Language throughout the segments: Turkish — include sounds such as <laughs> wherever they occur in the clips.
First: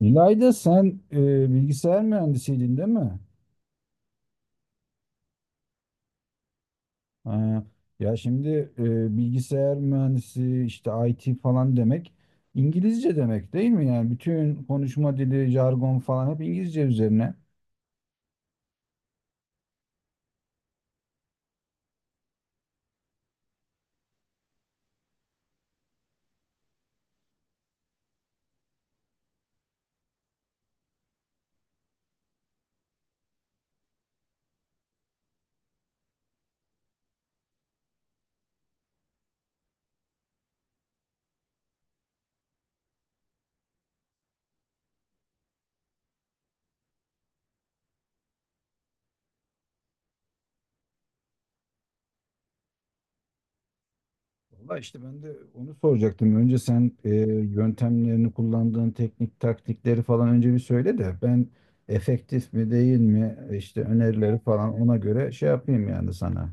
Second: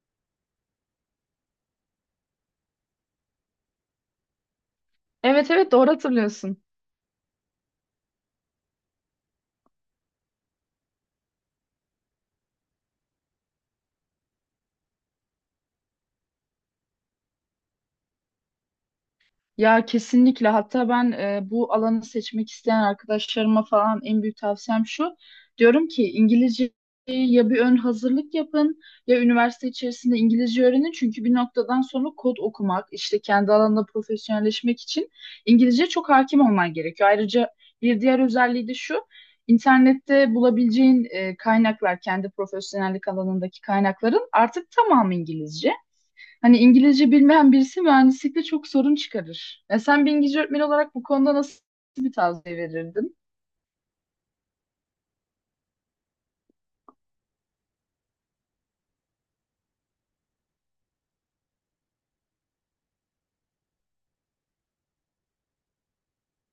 İlayda sen bilgisayar mühendisiydin değil mi? Evet, evet, doğru hatırlıyorsun. Ha, ya şimdi bilgisayar mühendisi işte IT falan demek İngilizce demek değil mi? Yani bütün konuşma dili, jargon falan hep İngilizce üzerine. Ya kesinlikle, hatta ben bu alanı seçmek isteyen arkadaşlarıma falan en büyük tavsiyem şu. Diyorum ki İngilizceyi ya bir ön hazırlık yapın ya üniversite içerisinde İngilizce öğrenin. Çünkü bir noktadan sonra kod okumak, işte kendi alanında profesyonelleşmek için İngilizce çok hakim olman gerekiyor. Ayrıca bir diğer özelliği de şu. İnternette bulabileceğin kaynaklar, kendi profesyonellik alanındaki kaynakların artık tamamı İngilizce. Hani İngilizce bilmeyen birisi mühendislikte çok sorun çıkarır. E sen bir İngilizce öğretmeni olarak bu konuda nasıl bir tavsiye verirdin? Valla işte ben de onu soracaktım. Önce sen yöntemlerini kullandığın teknik taktikleri falan önce bir söyle de ben efektif mi değil mi işte önerileri falan ona göre şey yapayım yani sana.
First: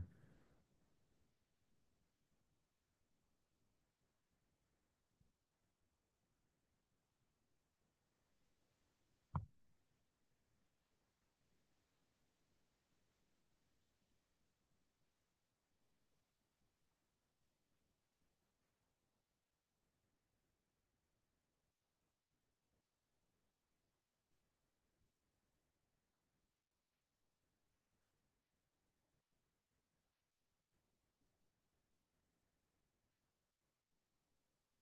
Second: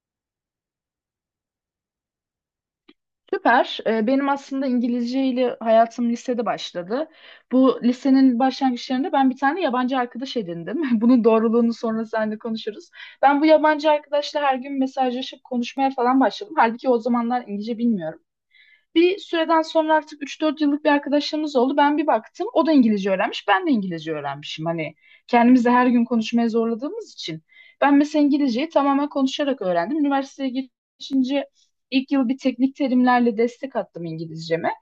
Süper. Benim aslında İngilizce ile hayatım lisede başladı. Bu lisenin başlangıçlarında ben bir tane yabancı arkadaş edindim. <laughs> Bunun doğruluğunu sonra seninle konuşuruz. Ben bu yabancı arkadaşla her gün mesajlaşıp konuşmaya falan başladım. Halbuki o zamanlar İngilizce bilmiyorum. Bir süreden sonra artık üç dört yıllık bir arkadaşlığımız oldu. Ben bir baktım o da İngilizce öğrenmiş, ben de İngilizce öğrenmişim. Hani kendimizi de her gün konuşmaya zorladığımız için. Ben mesela İngilizceyi tamamen konuşarak öğrendim. Üniversiteye geçince ilk yıl bir teknik terimlerle destek attım İngilizceme.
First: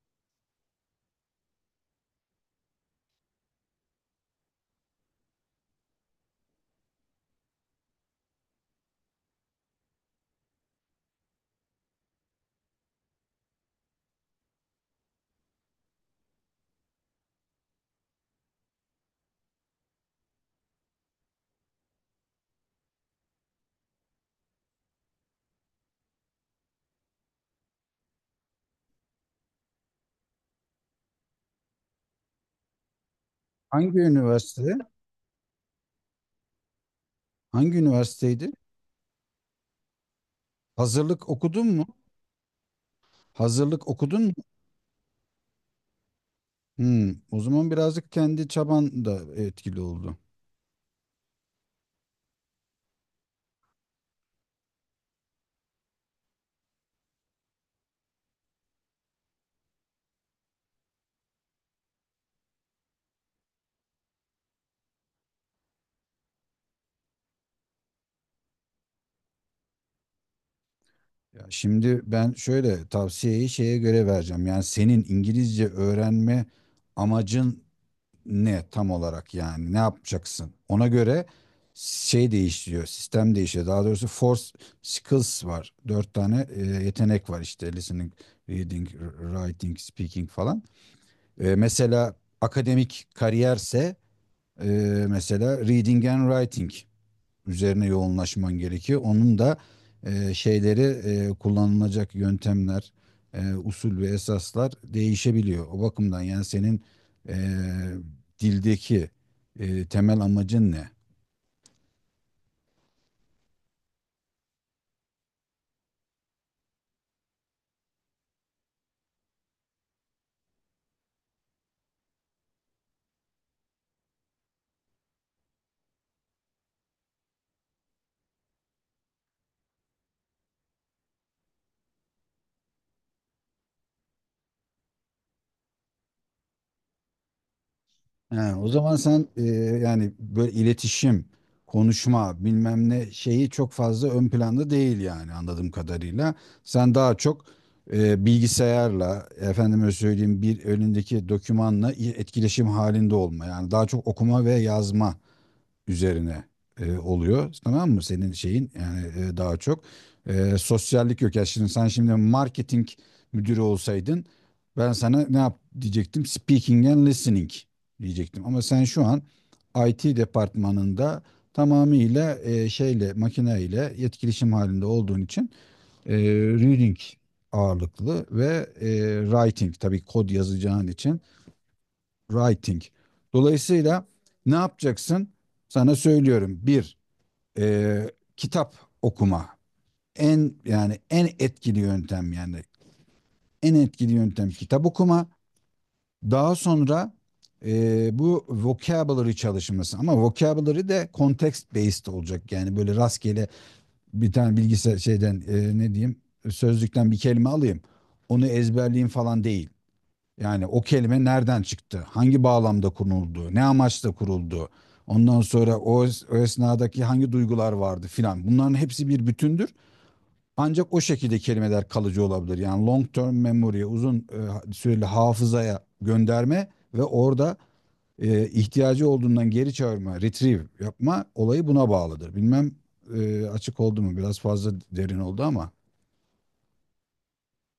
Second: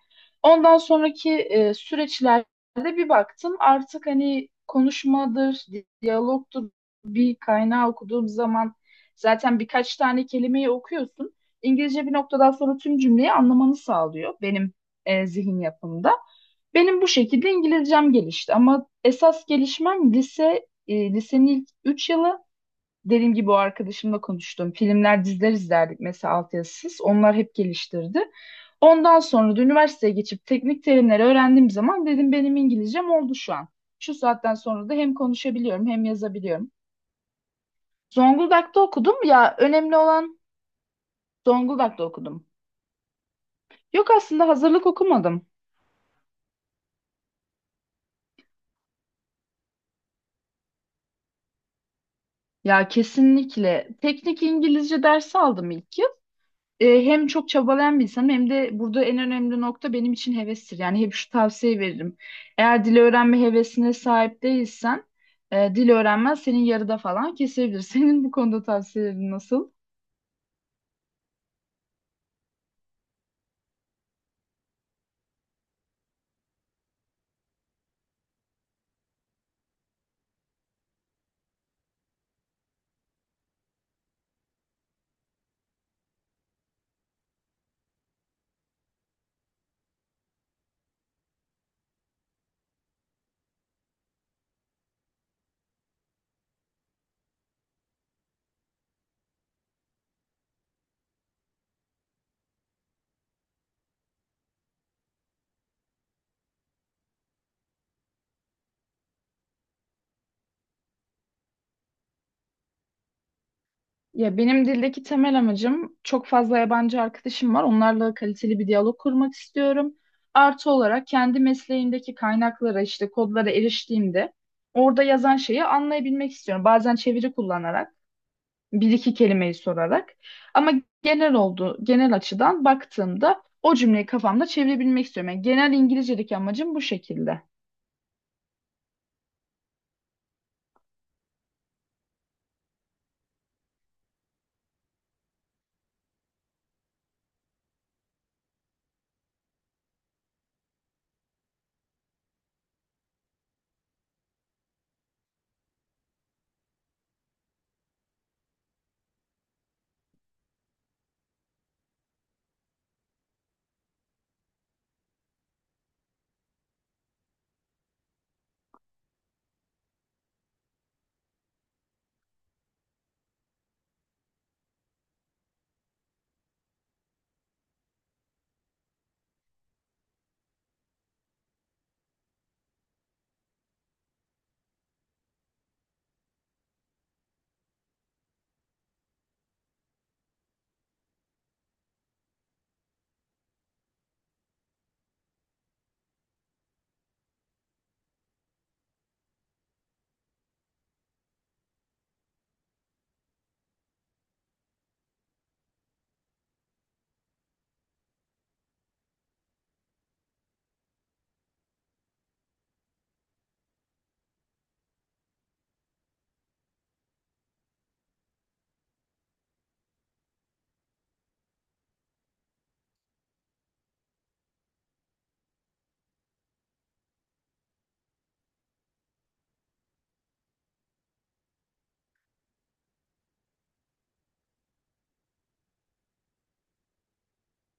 Ondan sonraki süreçlerde bir baktım artık hani konuşmadır, diyalogtur, bir kaynağı okuduğum zaman zaten birkaç tane kelimeyi okuyorsun. İngilizce bir noktadan sonra tüm cümleyi anlamanı sağlıyor benim zihin yapımda. Benim bu şekilde İngilizcem gelişti ama esas gelişmem lise, lisenin ilk 3 yılı. Dediğim gibi o arkadaşımla konuştum. Filmler, diziler izlerdik mesela altyazısız. Onlar hep geliştirdi. Ondan sonra da üniversiteye geçip teknik terimleri öğrendiğim zaman dedim benim İngilizcem oldu şu an. Hangi Şu saatten üniversite? sonra da hem konuşabiliyorum hem yazabiliyorum. Hangi üniversiteydi? Zonguldak'ta okudum ya, önemli olan Hazırlık okudun mu? Zonguldak'ta okudum. Hazırlık Yok, okudun mu? aslında hazırlık okumadım. Hmm, o zaman birazcık kendi çaban da etkili oldu. Ya kesinlikle. Teknik İngilizce dersi aldım ilk yıl. Hem çok çabalayan bir insanım hem de burada en önemli nokta benim için hevestir. Yani hep şu tavsiye veririm. Eğer dil öğrenme hevesine sahip değilsen dil öğrenmen senin yarıda falan kesebilir. <laughs> Senin bu konuda tavsiyelerin nasıl? Ya şimdi ben şöyle tavsiyeyi şeye göre vereceğim. Yani senin İngilizce öğrenme amacın ne tam olarak, yani ne yapacaksın? Ona göre şey değişiyor, sistem değişiyor. Daha doğrusu four skills var. Dört tane yetenek var işte listening, reading, writing, speaking falan. Mesela akademik kariyerse mesela reading and writing üzerine yoğunlaşman gerekiyor. Onun da şeyleri kullanılacak yöntemler, usul ve esaslar değişebiliyor. O bakımdan yani senin e, dildeki temel amacın ne? Ya benim dildeki temel amacım, çok fazla yabancı arkadaşım var. Onlarla kaliteli bir diyalog kurmak istiyorum. Artı olarak kendi mesleğimdeki kaynaklara, işte kodlara eriştiğimde orada yazan şeyi anlayabilmek istiyorum. Bazen çeviri kullanarak, bir iki kelimeyi sorarak, ama genel oldu, genel açıdan baktığımda o cümleyi kafamda çevirebilmek istiyorum. Yani genel İngilizce'deki amacım bu şekilde. He, o zaman sen yani böyle iletişim, konuşma, bilmem ne şeyi çok fazla ön planda değil yani anladığım kadarıyla. Sen daha çok bilgisayarla, efendime söyleyeyim bir önündeki dokümanla etkileşim halinde olma. Yani daha çok okuma ve yazma üzerine oluyor. Tamam mı? Senin şeyin yani daha çok sosyallik yok. Ya şimdi sen şimdi marketing müdürü olsaydın ben sana ne yap diyecektim? Speaking and listening diyecektim. Ama sen şu an IT departmanında tamamıyla şeyle makineyle etkileşim halinde olduğun için reading ağırlıklı ve writing, tabii kod yazacağın için writing. Dolayısıyla ne yapacaksın? Sana söylüyorum. Bir, e, kitap okuma. En yani en etkili yöntem, yani en etkili yöntem: kitap okuma. Daha sonra bu vocabulary çalışması, ama vocabulary de context based olacak. Yani böyle rastgele bir tane bilgisayar şeyden, ne diyeyim, sözlükten bir kelime alayım. Onu ezberleyeyim falan değil. Yani o kelime nereden çıktı? Hangi bağlamda kuruldu? Ne amaçla kuruldu? Ondan sonra o esnadaki hangi duygular vardı filan. Bunların hepsi bir bütündür. Ancak o şekilde kelimeler kalıcı olabilir. Yani long term memory, uzun süreli hafızaya gönderme ve orada ihtiyacı olduğundan geri çağırma, retrieve yapma olayı buna bağlıdır. Bilmem açık oldu mu? Biraz fazla derin oldu ama.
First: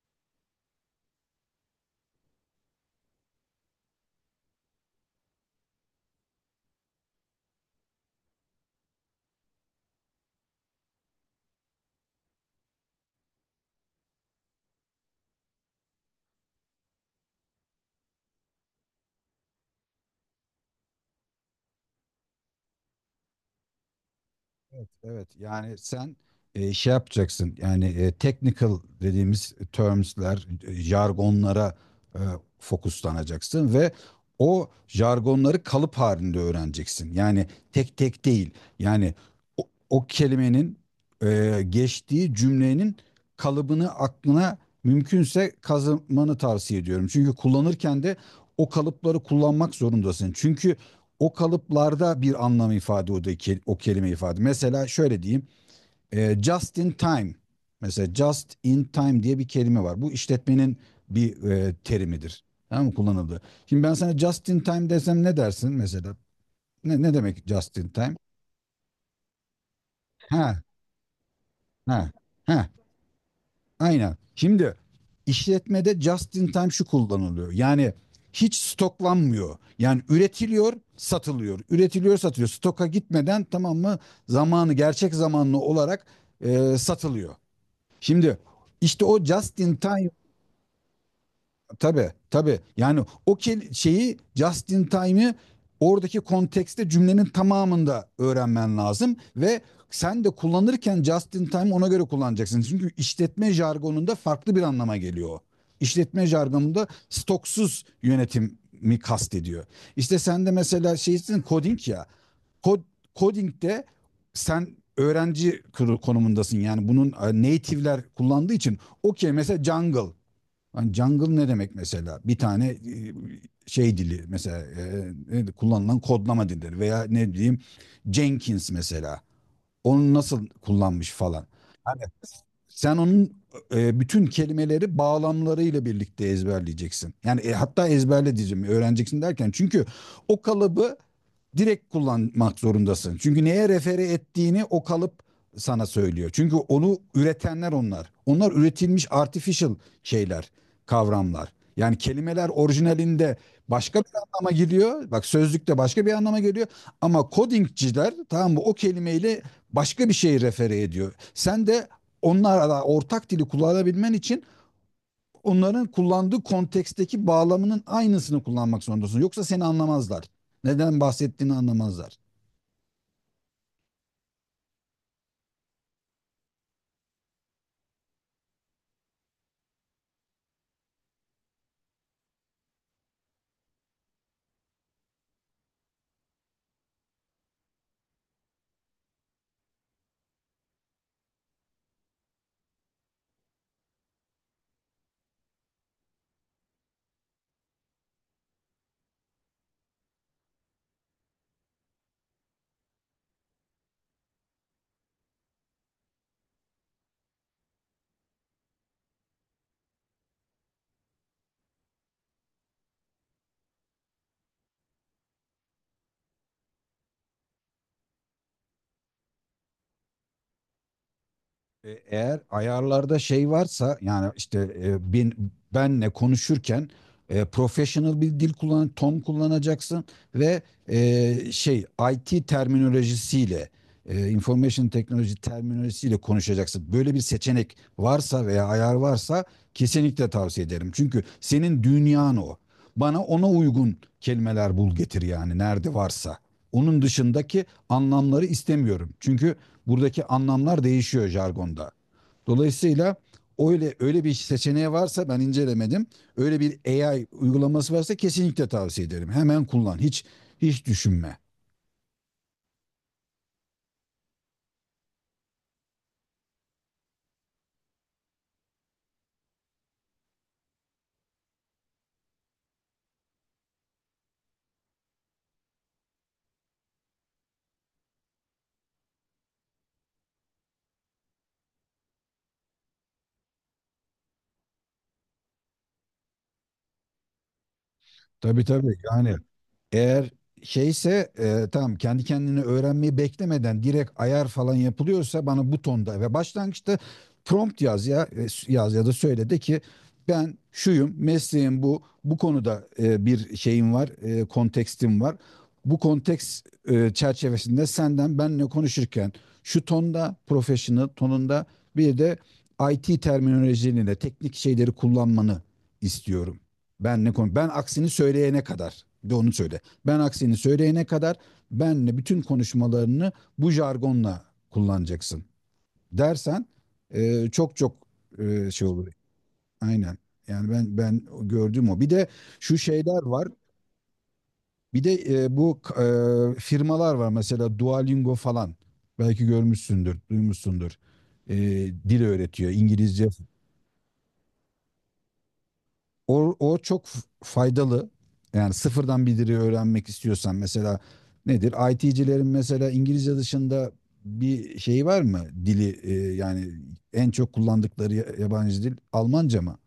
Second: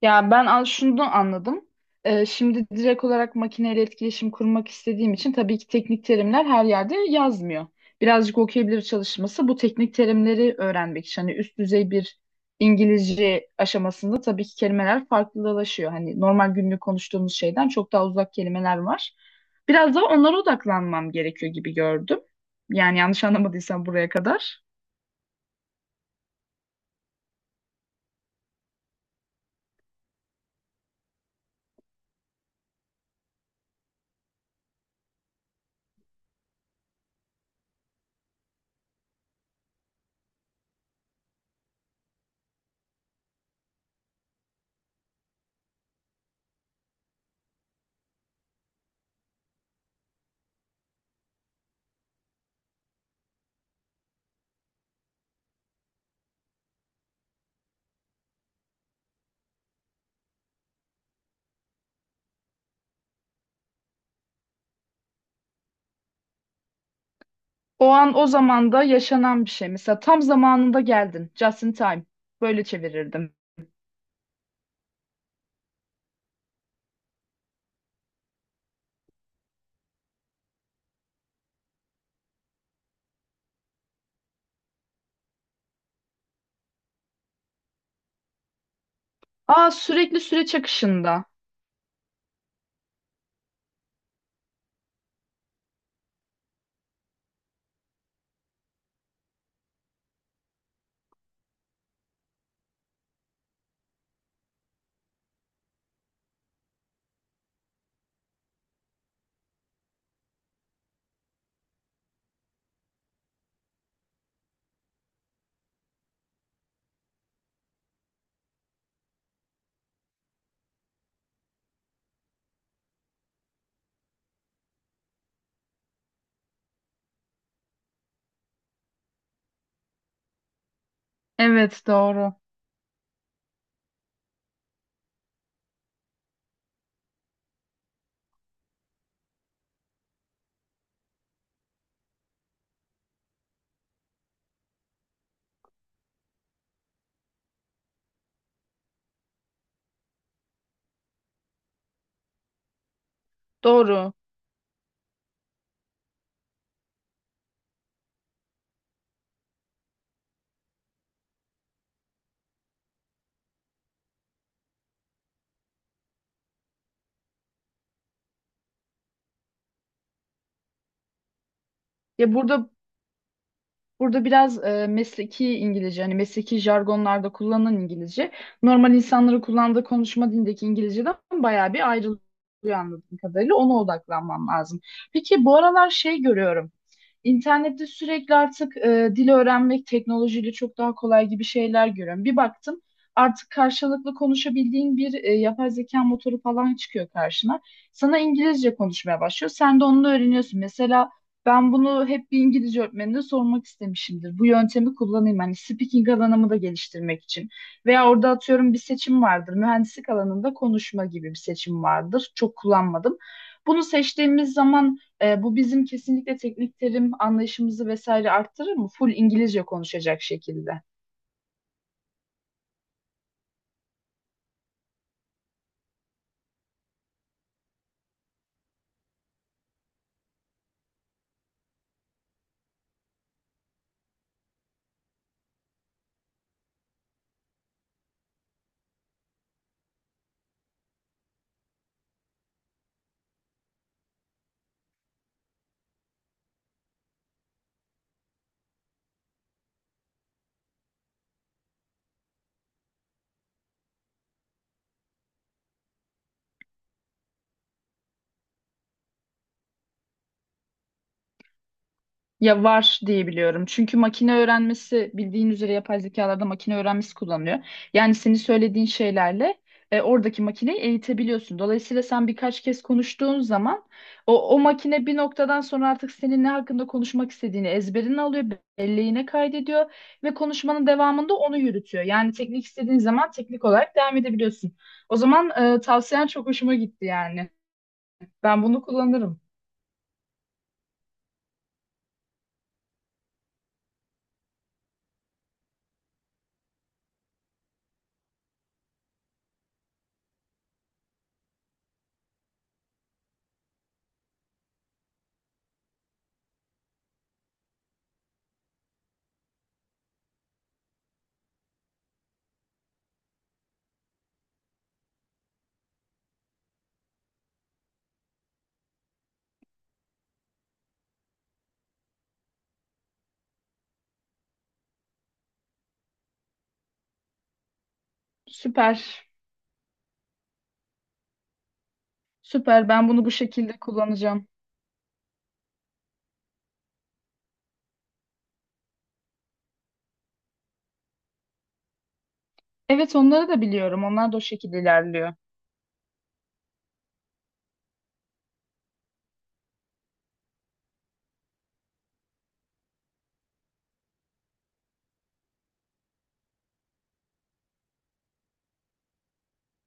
Ya ben an şunu anladım. Şimdi direkt olarak makineyle etkileşim kurmak istediğim için tabii ki teknik terimler her yerde yazmıyor. Birazcık okuyabilir çalışması bu teknik terimleri öğrenmek için. Hani üst düzey bir İngilizce aşamasında tabii ki kelimeler farklılaşıyor. Hani normal günlük konuştuğumuz şeyden çok daha uzak kelimeler var. Biraz daha onlara odaklanmam gerekiyor gibi gördüm. Yani yanlış anlamadıysam buraya kadar. Evet, evet. Yani sen şey yapacaksın. Yani technical dediğimiz terms'ler, jargonlara e, fokuslanacaksın ve o jargonları kalıp halinde öğreneceksin. Yani tek tek değil. Yani o, o kelimenin geçtiği cümlenin kalıbını aklına mümkünse kazımanı tavsiye ediyorum. Çünkü kullanırken de o kalıpları kullanmak zorundasın. Çünkü o kalıplarda bir anlam ifade o kelime ifade. Mesela şöyle diyeyim. Just in time. Mesela just in time diye bir kelime var. Bu işletmenin bir terimidir. Tamam mı? Kullanıldı. Şimdi ben sana just in time desem ne dersin mesela? Ne demek just in O an time? o zamanda yaşanan bir şey. Mesela tam Ha, zamanında geldin. Just in time. ha, Böyle ha. çevirirdim. Aynen. Şimdi işletmede just in time şu kullanılıyor. Yani hiç stoklanmıyor. Yani üretiliyor, satılıyor. Üretiliyor, satılıyor. Stoka gitmeden, tamam mı, zamanı gerçek zamanlı olarak satılıyor. Şimdi işte o just Aa, in time. sürekli süreç akışında. Tabii, tabii. Yani şeyi just in time'ı oradaki kontekste cümlenin tamamında öğrenmen lazım ve sen de kullanırken just in time ona göre kullanacaksın. Çünkü işletme jargonunda farklı bir anlama geliyor. O. İşletme jargonunda stoksuz yönetim mi kastediyor? İşte sen de mesela şeysin, coding ya. Kod, coding'de sen konumundasın. Yani bunun native'ler kullandığı için okey, mesela jungle. Hani jungle ne demek mesela? Bir tane şey dili, mesela kullanılan kodlama dilleri veya ne diyeyim, Jenkins mesela, onu nasıl kullanmış falan. Evet Hani doğru. sen onun bütün kelimeleri bağlamlarıyla birlikte ezberleyeceksin. Yani hatta ezberle diyeceğim, öğreneceksin derken, çünkü o kalıbı direkt kullanmak zorundasın. Çünkü neye refere ettiğini o kalıp sana söylüyor. Çünkü onu üretenler onlar. Onlar üretilmiş artificial şeyler, kavramlar. Yani kelimeler orijinalinde başka bir Doğru. anlama geliyor. Bak, sözlükte başka bir anlama geliyor. Ama codingciler, tamam mı, o kelimeyle başka bir şey refere ediyor. Sen de onlarla ortak dili kullanabilmen için onların kullandığı konteksteki bağlamının aynısını kullanmak zorundasın. Yoksa seni anlamazlar. Neden bahsettiğini anlamazlar. Ya burada Burada biraz mesleki İngilizce, hani mesleki jargonlarda kullanılan İngilizce, normal insanların kullandığı konuşma dilindeki İngilizceden bayağı bir ayrılıyor anladığım kadarıyla. Ona odaklanmam lazım. Peki bu aralar şey görüyorum. İnternette sürekli artık dil öğrenmek teknolojiyle çok daha kolay gibi şeyler görüyorum. Bir baktım artık karşılıklı konuşabildiğin bir yapay zeka motoru falan çıkıyor karşına. Sana İngilizce konuşmaya başlıyor. Sen de onunla öğreniyorsun. Mesela ben bunu hep bir İngilizce öğretmenine sormak istemişimdir. Bu yöntemi kullanayım hani speaking alanımı da geliştirmek için. Veya orada atıyorum bir seçim vardır. Mühendislik alanında konuşma gibi bir seçim vardır. Çok kullanmadım. Bunu seçtiğimiz zaman bu bizim kesinlikle teknik terim anlayışımızı vesaire arttırır mı? Full İngilizce konuşacak şekilde. Eğer ayarlarda şey varsa, yani işte benle konuşurken professional bir dil kullan, ton kullanacaksın ve e, şey IT terminolojisiyle, information teknoloji terminolojisiyle konuşacaksın. Böyle bir seçenek varsa veya ayar varsa kesinlikle tavsiye ederim. Çünkü senin dünyan o. Bana ona uygun kelimeler bul getir, yani nerede varsa. Onun dışındaki anlamları istemiyorum. Çünkü buradaki anlamlar değişiyor jargonda. Dolayısıyla öyle bir seçeneği varsa, ben incelemedim. Öyle bir AI uygulaması varsa kesinlikle tavsiye ederim. Hemen kullan. Hiç düşünme. Ya var diye biliyorum. Çünkü makine öğrenmesi, bildiğin üzere yapay zekalarda makine öğrenmesi kullanılıyor. Yani senin söylediğin şeylerle oradaki makineyi eğitebiliyorsun. Dolayısıyla sen birkaç kez konuştuğun zaman o makine bir noktadan sonra artık senin ne hakkında konuşmak istediğini ezberine alıyor, belleğine kaydediyor ve konuşmanın devamında onu yürütüyor. Yani teknik istediğin zaman teknik olarak devam edebiliyorsun. O zaman tavsiyen çok hoşuma gitti yani. Ben Tabii, bunu tabii, yani kullanırım. eğer şeyse, tamam, kendi kendini öğrenmeyi beklemeden direkt ayar falan yapılıyorsa, bana bu tonda ve başlangıçta prompt yaz ya yaz ya da söyle de ki ben şuyum, mesleğim bu, bu konuda bir şeyim var, kontekstim var. Bu konteks çerçevesinde senden benle konuşurken şu tonda, professional tonunda, bir de IT terminolojileriyle teknik şeyleri kullanmanı istiyorum. Ben ne konu Ben aksini söyleyene kadar bir de onu söyle. Ben aksini söyleyene kadar benle bütün konuşmalarını bu jargonla kullanacaksın dersen çok çok şey olur. Süper, Aynen. Yani ben gördüğüm o. Bir de şu süper. Ben şeyler bunu bu var. şekilde kullanacağım. Bir de firmalar var mesela Duolingo falan. Belki görmüşsündür, duymuşsundur. E, dil öğretiyor. Evet, İngilizce. onları da biliyorum. Onlar da o şekilde ilerliyor. O çok faydalı. Yani sıfırdan bir dili öğrenmek istiyorsan, mesela nedir? IT'cilerin mesela İngilizce dışında bir şey var mı? Dili yani en çok kullandıkları yabancı dil Almanca mı?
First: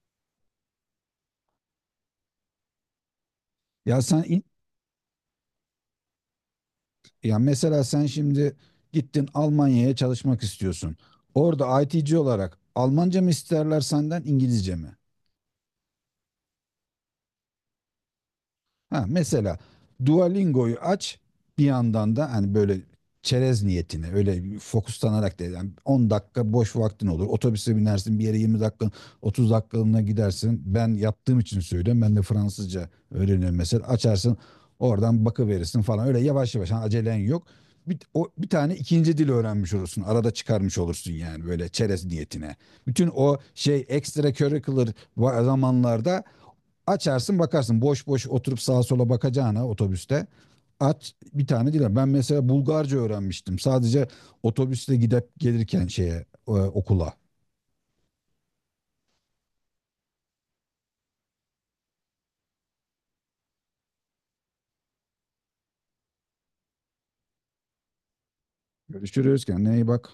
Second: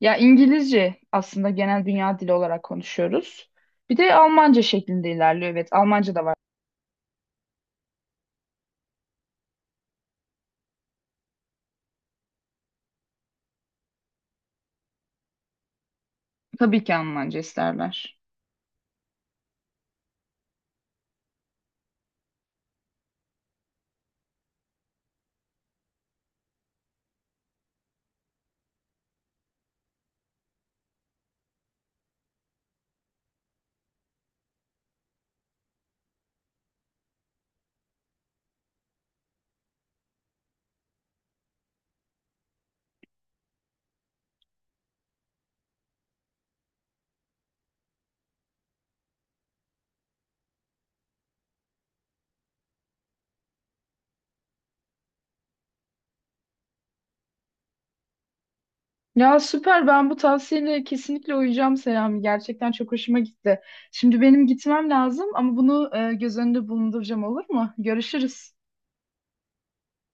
Ya İngilizce aslında genel dünya dili olarak konuşuyoruz. Bir Ya de sen in- Almanca şeklinde ilerliyor. Evet, Almanca da var. ya mesela sen şimdi gittin Almanya'ya çalışmak istiyorsun. Orada IT'ci olarak Almanca mı isterler senden İngilizce mi? Tabii ki Almanca isterler. Ha, mesela Duolingo'yu aç, bir yandan da hani böyle çerez niyetine, öyle fokuslanarak da, yani 10 dakika boş vaktin olur. Otobüse binersin, bir yere 20 dakika, 30 dakikalığına gidersin. Ben yaptığım için söylüyorum. Ben de Fransızca öğreniyorum mesela. Açarsın oradan bakıverirsin falan, öyle yavaş yavaş, hani acelen yok. Bir, bir tane ikinci dil öğrenmiş olursun. Arada çıkarmış olursun, yani böyle çerez niyetine. Bütün o şey ekstra curricular zamanlarda açarsın bakarsın. Boş boş oturup sağa sola bakacağına otobüste. Aç bir tane dil. Ben mesela Bulgarca öğrenmiştim. Sadece otobüsle gidip gelirken şeye, okula. Ya süper, ben bu tavsiyene kesinlikle uyacağım Selami. Gerçekten çok hoşuma gitti. Şimdi benim gitmem lazım ama bunu göz önünde bulunduracağım, olur mu? Görüşürüz. Görüşürüz, kendine iyi bak.